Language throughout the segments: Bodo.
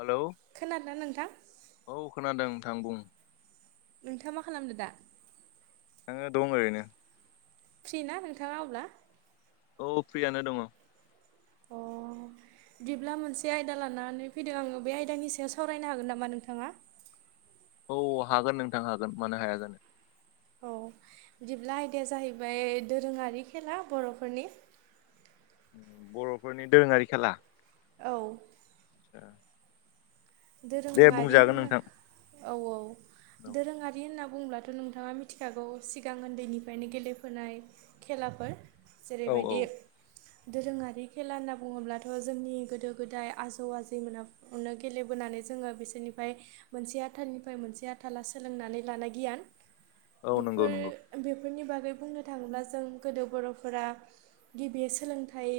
हेलौ खोनादो नोंथां? ओं बुं नोंथाङा मा खालामदो दा? आङो दं ओरैनो फ्रि ना नोंथाङा अब्ला? औ फ्रियानो दङ' अ बिदिब्ला मोनसे आयदा लानानै फैदों आङो बे आयदानि सायाव सावरायनो हागोन नामा नोंथाङा? [inaudible] औ हागोन नोंथां हागोन मानो हाया जानो। औ बिदिब्ला आयदाया जाहैबाय दोरोङारि खेला बर'फोरनि बर'फोरनि दोरोङारि खेला औ ओ दोरोङारि होनना औ औ दोरोङारि होनना बुंब्लाथ' नोंथाङा मिथिखागौ सिगां ओन्दैनिफ्रायनो गेलेफोनाय खेलाफोर औ औ जेरैबायदि दोरोङारि खेला होनना बुङोब्लाथ' जोंनि गोदो-गोदाय आजौ आजैमोना नो गेले बोनानै जोङो बिसोरनिफ्राय मोनसे आथालनिफ्राय मोनसे आथाला सोलोंनानै लानाय गियान औ नंगौ बेफोर नंगौ बे फोरनि बागै बुंनो थाङोब्ला जों गोदो बर'फोरा गिबि सोलोंथाइ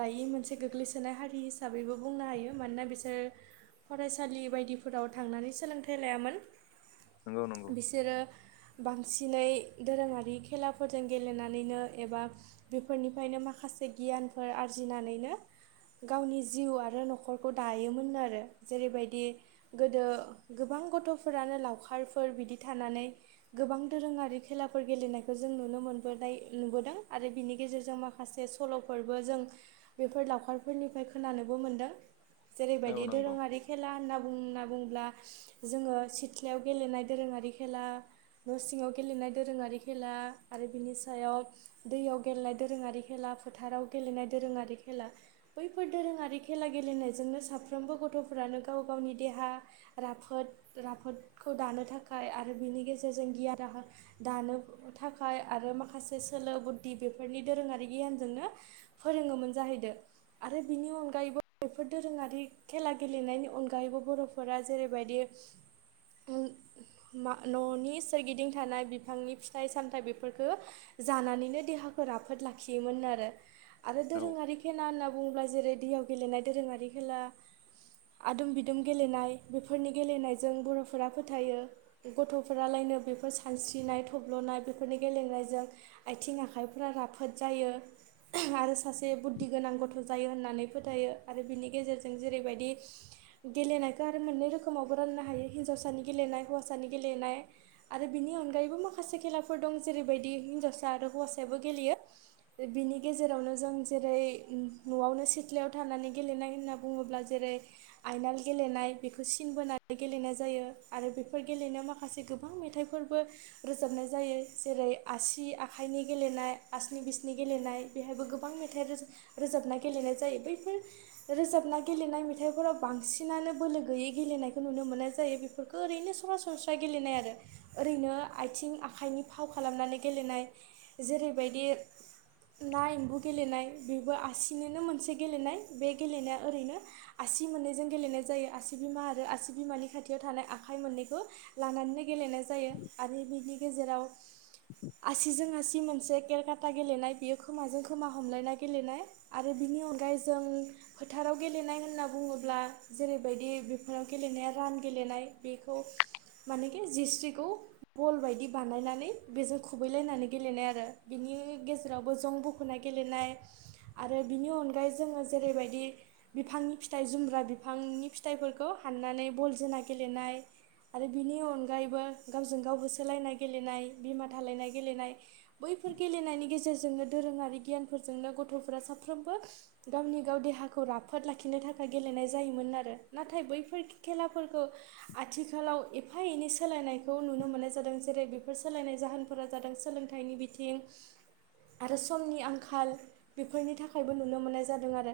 लायिमोन मोनसे गोग्लैसोनाय हारि हिसाबैबो बुंनो हायो मानोना बिसोर फरायसालि बायदिफोराव थांनानै सोलोंथाइ लायामोन नंगौ नंगौ बिसोरो बांसिनै दोरोङारि खेलाफोरजों गेलेनानैनो एबा बेफोरनिफ्रायनो मा खासे गियानफोर आरजिनानैनो गावनि जिउ आरो न'खरखौ दायोमोननो आरो जेरैबायदि गोदो गोबां गथ'फोरानो लावखारफोर बिदि थानानै गोबां दोरोङारि खेलाफोर गेलेनायखौ जों नुनो मोबोनाय नुबोदों आरो बिनि गेजेरजों माखासे सल'फोरबो जों बेफोर लावखारफोरनिफ्राय खोनानोबो मोनदों औ जेरैबायदि नंगौ दोरोङारि खेला होनना बुं होनना बुंङोब्ला जोङो सिथ्लायाव गेलेनाय दोरोङारि खेला। न सिङाव गेलेनाय दोरोङारि खेला आरो बिनि सायाव दैयाव गेलेनाय दोरोङारि खेला। फोथाराव गेलेनाय दोरोङारि खेला बैफोर दोरोङारि खेला गेलेनायजोंनो साफ्रोमबो गथ' फोरानो गाव गावनि देहा राफोद राफोदखौ दानो थाखाय आरो बेनि गेजेरजों गियाना [unintelligible] दानो थाखाय आरो माखासे सोलो बुद्धि बेफोरनि दोरोङारि गियानजों नो फोरोङोमोन जाहैदो आरो बिनि अनगायैबो बेफोर दोरोङारि खेला गेलेनायनि अनगायैबो बर'फोरा जेरैबायदि मा न'नि सोरगिदिं थानाय बिफांनि फिथाइ सामथाइ बेफोरखौ जानानैनो देहाखौ राफोद लाखियोमोन नो आरो आरो औ दोरोङारि खेला होनना बुङोब्ला जेरै दैयाव गेलेनाय दोरोङारि खेला। आदुम बिदुम गेलेनाय बेफोरनि गेलेनायजों बर'फोरा फोथायो गथ'फोरालायनो बेफोर सानस्रिनाय थब्ल'नाय बेफोरनि गेलेनायजों आथिं आखाइफोरा राफोद जायो। ओ आरो सासे बुद्धि गोनां गथ' जायो होननानै फोथायो आरो बिनि गेजेरजों जेरैबायदि गेलेनायखौ आरो मोननै रोखोमावबो राननो हायो हिन्जावसानि गेलेनाय हौवासानि गेलेनाय। आरो बिनि अनगायैबो माखासे खेलाफोर दं जेरैबायदि हिनजावसा आरो हौवासायाबो गेलेयो। बिनि गेजेरावनो जों जेरै न'आवनो सिथ्लायाव थानानै गेलेनाय होनना बुङोब्ला जेरै आयनाल गेलेनाय बेखौ सिन बोनानै गेलेनाय जायो आरो बेफोर गेलेनायाव माखासे गोबां मेथाइफोरबो रोजाबनाय जायो जेरै आसि आखाइनि गेलेनाय आसनि बिसनि गेलेनाय। नाय बेहायबो गोबां मेथाइ रो रोजाबना गेलेनाय जायो बैफोर रोजाबना गेलेनाय मे फोराव बांसिनानो बोलो गैयै गेलेनायखौ नुनो मोननाय जायो बेफोरखौ ओरैनो सरासनस्रा गेलेनाय आरो ओरैनो आथिं आखाइनि फाव खालामनानै गेलेनाय जेरै बायदि ना एम्बु गेलेनाय बेबो आसिनिनो मोनसे गेलेनाय बे गेलेनाया ओरैनो आसि मोननैजों गेलेनाय जायो आसि बिमा आरो आसि बिमानि खाथियाव थानाय आखाइ मोननैखौ लानानैनो गेले नाय जायो आरो बिनि गेजेराव आसिजों आसि मोनसे केलकाता गेलेनाय बियो खोमाजों खोमा हमलायना गेलेनाय आरो बि नि अनगायै जों फोथाराव गेलेनाय होनना बुङोब्ला जेरैबायदि बेफोराव गेलेनाया रान गेलेनाय बेखौ मानेखि जिस्रिखौ बल बायदि बानायनानै बेजों खुबैलायनानै गेलेनाय आरो बिनि गेजेरावबो जं बुखु नाय गेलेनाय आरो बिनि अनगायैबो जेरै बायदि बिफांनि फि थाइ जुमब्रा बिफांनि फिथाइफोरखौ हाननानै बल जोना गेलेनाय आरो बिनि अनगायैबो गावजों गाव होसोलायनाय गेलेनाय बिमा थालायनाय गेलेनाय बै फोर गेलेनायनि गेजेरजोंनो दोरोङारि गियानफोरजोंनो गथ'फोरा साफ्रोमबो गावनि गाव देहाखौ खौ राफोद लाखिनो थाखाय गेलेनाय जायोमोन आरो नाथाय बैफोर खेलाफोरखौ आथिखालाव एफा एनै सोलाय बोनायखौ नुनो मोननाय जादों जेरै बेफोर सोलायनाय जाहोनफोरा जादों सोलोंथाइनि बिथिं आरो समनि आंखाल बेफोरनि थाखायबो नुनो मोननाय जादों आरो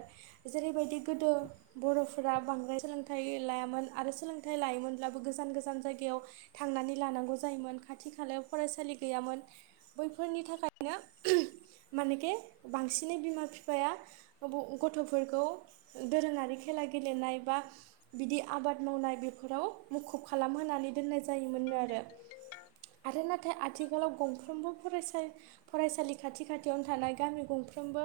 जेरैबायदि गोदो बर'फोरा बांद्राय सोलोंथाइ लायामोन आरो सोलोंथाइ लायोमोनब्लाबो गोजान गोजान जायगायाव थांनानै लानांगौ जायोमोन खाथि खालायाव फरायसालि गैयामोन बैफोरनि थाखायनो माने खे बांसिनै बिमा बिफाया गथ'फोरखौ दोरोङारि खेला गेलेनाय बा बिदि आबाद मावनाय बेफोराव मुखुब खालामहोनानै दोननाय जायोमोन। नो आरो आरो नाथाय आथिखालाव गंफ्रोमबो फरायसा फरायसालि खाथि खाथियावनो थानाय गामि गं फ्रोमबो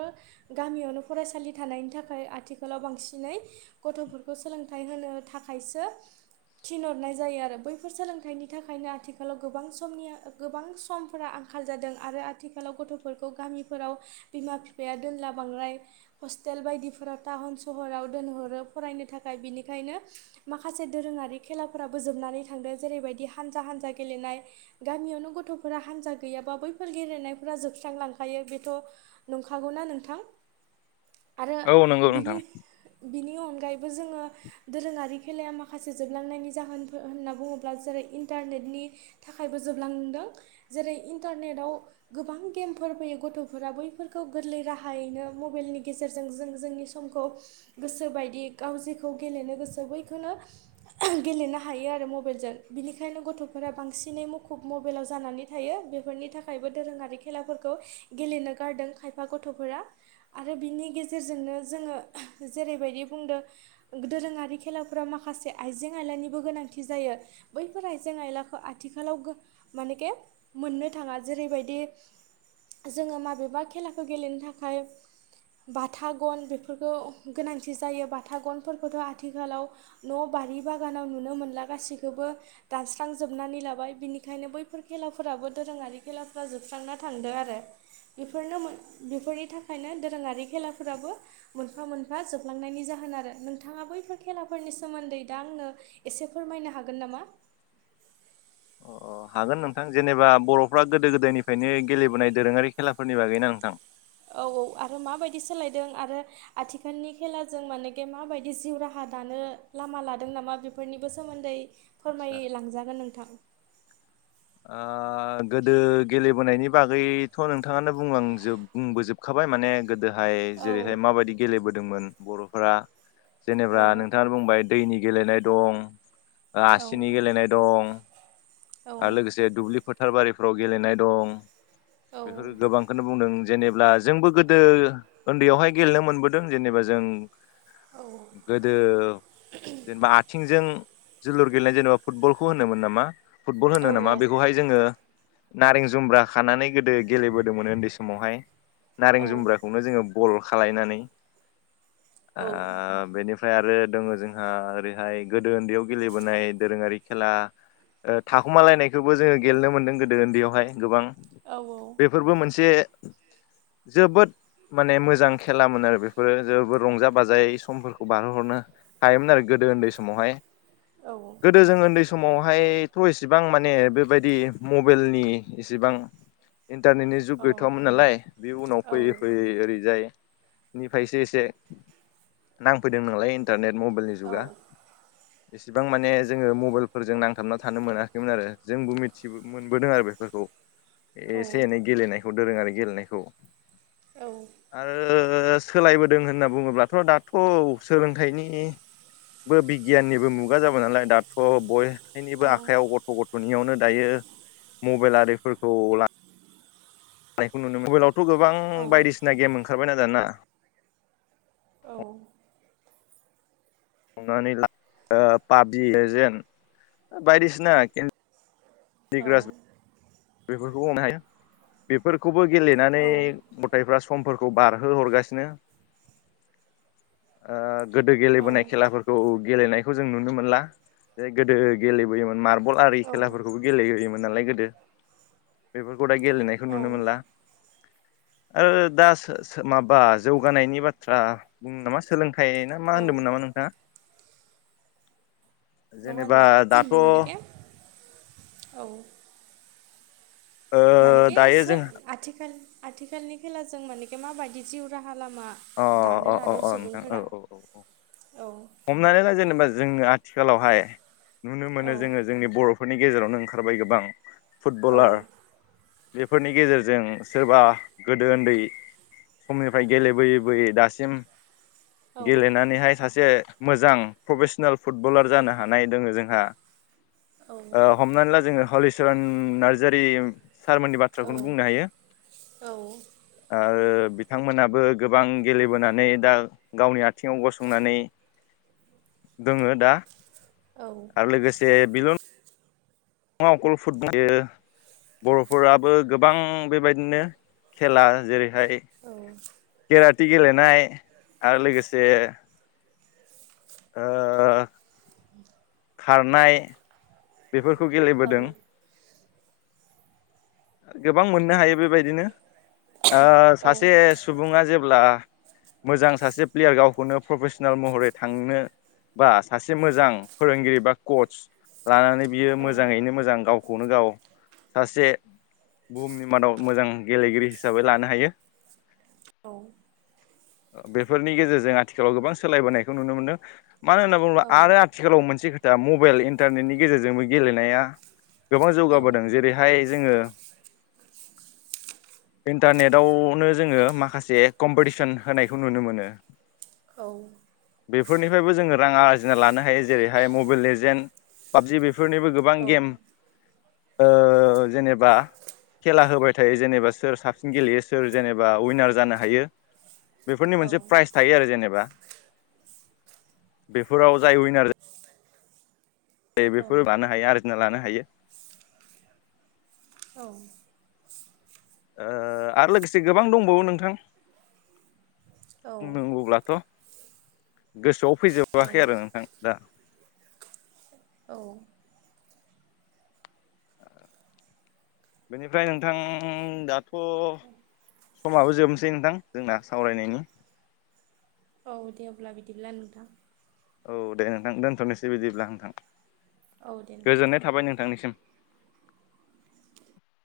गामियावनो फरायसालि थानायनि थाखाय आथिखालाव बांसिनै गथ'फोरखौ सोलोंथाइ होनो थाखायसो थिनहरनाय जायो आरो बैफोर सोलोंथाइनि थाखायनो आथिखालाव गोबां समनि गोबां समफोरा आं खाल जादों आरो आथिखालाव गथ'फोरखौ गामिफोराव बिमा बिफाया दोनला बांद्राय हटेल बायदिफोरााव टाउन सहराव दोनहर फरायनो थाखाय बिनिखायनो माखासे दोरोङारि खेलाफोराबो जोबनानै थांदों जेरैबायदि हान जा हान्जा गेलेनाय गामियावनो गथ'फोरा हान्जा गैयाबा बैफोर गेलेनायफोरा जोबस्रांलांखायो बेथ' नंखागौना नोंथां आरो औ नंगौ बिनि नोंथां। बिनि अनगायैबो जोङो दोरोङारि खेलाया माखासे जोबलांनायनि जाहोन होनना बुङोब्ला जेरै इन्टारनेटनि थाखायबो जोबलांदों जेरै इन्टारनेटाव गोबां गेमफोर फैयो बेनि गथ'फोरा बैफोरखौ गोरलै राहायैनो मबाइलनि गेजेरजों जों जोंनि समखौ गोसोबायदि गाव जेखौ गेलेनो गोसो बैखौनो गेलेनो हायो आरो मबाइलजों बिनिखायनो गथ'फोरा बांसिनै मुखुब मबाइलाव जानानै थायो। बेफोरनि थाखायबो दोरोङारि खेलाफोरखौ गेलेनो गारदों खायफा गथ'फोरा। आरो बिनि गेजेरजोंनो जोङो जेरैबायदि बुंदों दोरोङारि खेलाफोरााव माखासे आइजें आयलानिबो गोनांथि जायो। बैफोर आइजें आयलाखौ आथिखालाव मानेखे मोननो थाङा जेरैबायदि जोङो माबेबा खेलाखौ गेलेनो थाखाय बाथा गन बेफोरखौ गोनांथि जायो बाथा गनफोरखौथ' आथिखालाव न' बारि बागानाव नुनो मोनला गासिखौबो दानस्रांजोबनानै लाबाय बिनिखायनो बैफोर खेलाफोराबो दोरोङारि खेलाफोरा जोबस्रांना थां नो आरो बेफोरनो बेफोरनि थाखायनो दोरोङारि खेलाफोराबो मोनफा मोन फा जोबलांनायनि जाहोन आरो नोंथाङा बैफोर खेलाफोरनि सोमोन्दै दा आंनो एसे फोरमायनो हागोन ना मा? अ हागोन नोंथां जेनेबा बर'फ्रा गोदो गोदायनिफ्रायनो गेलेबोनाय दोरोङारि खेलाफोरनि बागैना नोंथां? औ औ आरो माबायदि सोलायदों आरो आथिखालनि खेलाजों मानेके माबायदि जिउ राहा दानो लामा लादों नामा बेफोरनिबो सोमोन्दै आतसा फोरमायलांजागोन नोंथां। ओ गोदो गेलेबोनायनि बागैथ' नोंथाङानो बुंलांजोब बुंबोजोबखा बाय माने गोदोहाय औ जेरैहाय माबायदि गेलेबोदोंमोन बर'फोरा औ जेनेबा नोंथाङा बुंबाय दैनि गेलेनाय दं औ आसिनि गेलेनाय दं। औ आरो लोगोसे दुब्लि फोथार बारिफोराव गेलेनाय दं औ बेफोर गोबांखौनो बुंदों। जेनेबा जोंबो गोदो उन्दैयावहाय गेलेनो मोनबोदों जेनेबा जों औ गोदो जेनेबा आथिंजों जोलुर गेलेनाय जेनेबा फुटबलखौ होनोमोन नामा फुटबल औ होनो नामा बेखौहाय जोङो नारें जुम्ब्रा खानानै गोदो गेलेबोदोंमोन उन्दै समावहाय नारें औ जुम्ब्राखौनो जोङो बल खालायनानै ओ बेनि फ्राय आरो दङ जोंहा ओरैहाय गोदो उन्दैयाव गेलेबोनाय दोरोङारि खेला थाखुमालायनायखौबो जोङो गेलेनो मोनदों गोदो उन्दैयावहाय गोबां औ बेफोरबो मोनसे [unintelligible] जोबोद माने मोजां खेेलामोन आरो बेफोरो जेबो रंजा बाजायै समफोरखौ बारहोहरनो हायोमोन आरो गोदो उन्दै समावहाय गोदो जों उन्दै समावहाय थ' इसेबां माने बेबायदि मबाइलनि इसेबां इन्टारनेटनि जुग गैथ'मोन नालाय बे उनाव फैयै फैयै ओरैजाय निफ्रायसो एसे नांफैदों नालाय इन्टारनेट मबाइलनि जुगा इसेबां माने जोङो मबाइलफोरजों नांथाबना थानो मोनाखैमोन आरो जोंबो मिथि मोनबोदों आरो बेफोरखौ एसे एनै औ गेलेनाय खौ दोरोङारि गेलेनायखौ औ सोलायबोदों होनना बुङोब्लाथ' दाथ' सोलोंथाइनि बो बिगियाननिबो मुगा जाबाय नालाय दाथ' बय आखाइनिबो आखाइयाव गथ' गथ'नियावनो दायो मबाइल आरिफोरखौ ला नायखौ नुनो मबाइलावथ' गोबां बायदिसिना गेम ओंखारबायना दाना औ संनानै ला ओ पाबजि लेजेन्ट बायदिसिना औ बेफोरखौनो हायो बेफोरखौबो गेलेनानै गथायफ्रा समफोरखौ बारहोहरगासिनो ओ गोदो गेलेबोनाय खेलाफोरखौ गेलेनायखौ जों नुनो मोनला जे गोदो गेलेबोयोमोन मार बल आरि खेलाफोरखौबो गेलेहोयोमोन नालाय गोदो बे दा गेलेनायखौ औ नुनो मोनला आरो दा सो सो माबा जौगानायनि बाथ्रा बुंङो नामा सोलोंथा थाखाय ना मा औ होन्दोंमोन नामा नोंथाङा नङा जेनेबा नङा दाथ' मानेके औ मानेके दायो सो जों आथिखाल आथिखालनि खेला जों मानेे माबायदि जिउ राहा लामा अ दानो अ अ लादों अ नोंथां सुबुंफोरा औ औ औ हमनानैला जेनेबा जों जोंनो आथिखालावहाय नुनो औ मोनो जोङो जोंनि बर'फोरनि गेजेरावनो ओंखारबाय गोबां औ फुटबलार बेफोरनि गेजेरजों सोरबा गोदो ओन्दै समनिफ्राय गेलेबोयो। गुबैयै दासिम औ गेलेनानैहाय सासे मोजां प्रफेसनेल फुटबलार जानो हानाय दोङो जोंहा औ ओ हमनानै ला जोङो हलिचरन नार्जारि सारमोननि बाथ्राखौनो बुंनो हायो औ औ आरो ओ बिथांमोनाबो गोबां गेलेबोनानै दा गावनि आथिङाव गसंनानै दोङो दा औ आरो लोगोसे बिल' नङा अकल फुटबेयो बर'फोराबो गोबां बेबायदिनो खेला जेरै हाय औ औ केराति गेलेनाय आरो लोगोसे ओ [inaudible] खारनाय बेफोरखौ औ गेलेबोदों। गोबां मोननो हायो बेबायदिनो ओ सासे सुबुङा जेब्ला मोजां सासे प्लेयार गावखौनो प्रफेसनेल महरै थांनो बा सासे मोजां फोरोंगिरि बा कच लानानै बियो मोजाङैनो मोजां गावखौनो गाव सासे बुहुमनि मादाव मोजां गेलेगिरि हिसाबै लानो हायो। औ बेफोरनि गेजेरजों आथिखालाव गोबां सोलायबोनायखौ नुनो मोनदों। मानो होनना बुङोब्ला आरो आथिखालाव मोनसे खोथा मबाइल इन्टारनेटनि गेजेरजोंबो गेलेनाया गोबां औ जौगाबोदों जेरैहाय जोङो [inaudible] इन्टारनेटावनो जोङो माखासे कम्पिटिसन होनायखौ नुनो मोनो। औ बेफोरनिफ्रायबो जोङो रां आरजिना लानो हायो जेरैहाय मबाइल लेजेन पाबजिबेफोर बेफोरनिबो गोबां गेम ओ जेनेबा खेला होबाय थायो जेनेबा सोर साबसिन गेलेयो सोर जेनेबा उइनार जानो हायो। बेफोरनि मोनसे प्राइज थायो आरो जेनेबा बेफोराव जाय उइनार यो बेफोर लानो हायो आरजिना लानो हायो। औ ओ आरो लोगोसे गोबां दंबावो नोंथां। बुंनांगौब्लाथ' गोसोआव फैजोबाखै आरो नोंथां दा औ बेनिफ्राय नोंथां दा [unintelligible] समाबो जोबनोसै नोंथां जोंना सावरायनायनि औ दे अब्ला बिदिब्ला नोंथां। औ दे नोंथां दोनथ'नोसै बिदिब्ला नोंथां औ दे नोंथां गोजोननाय थाबाय नोंथांनिसिम।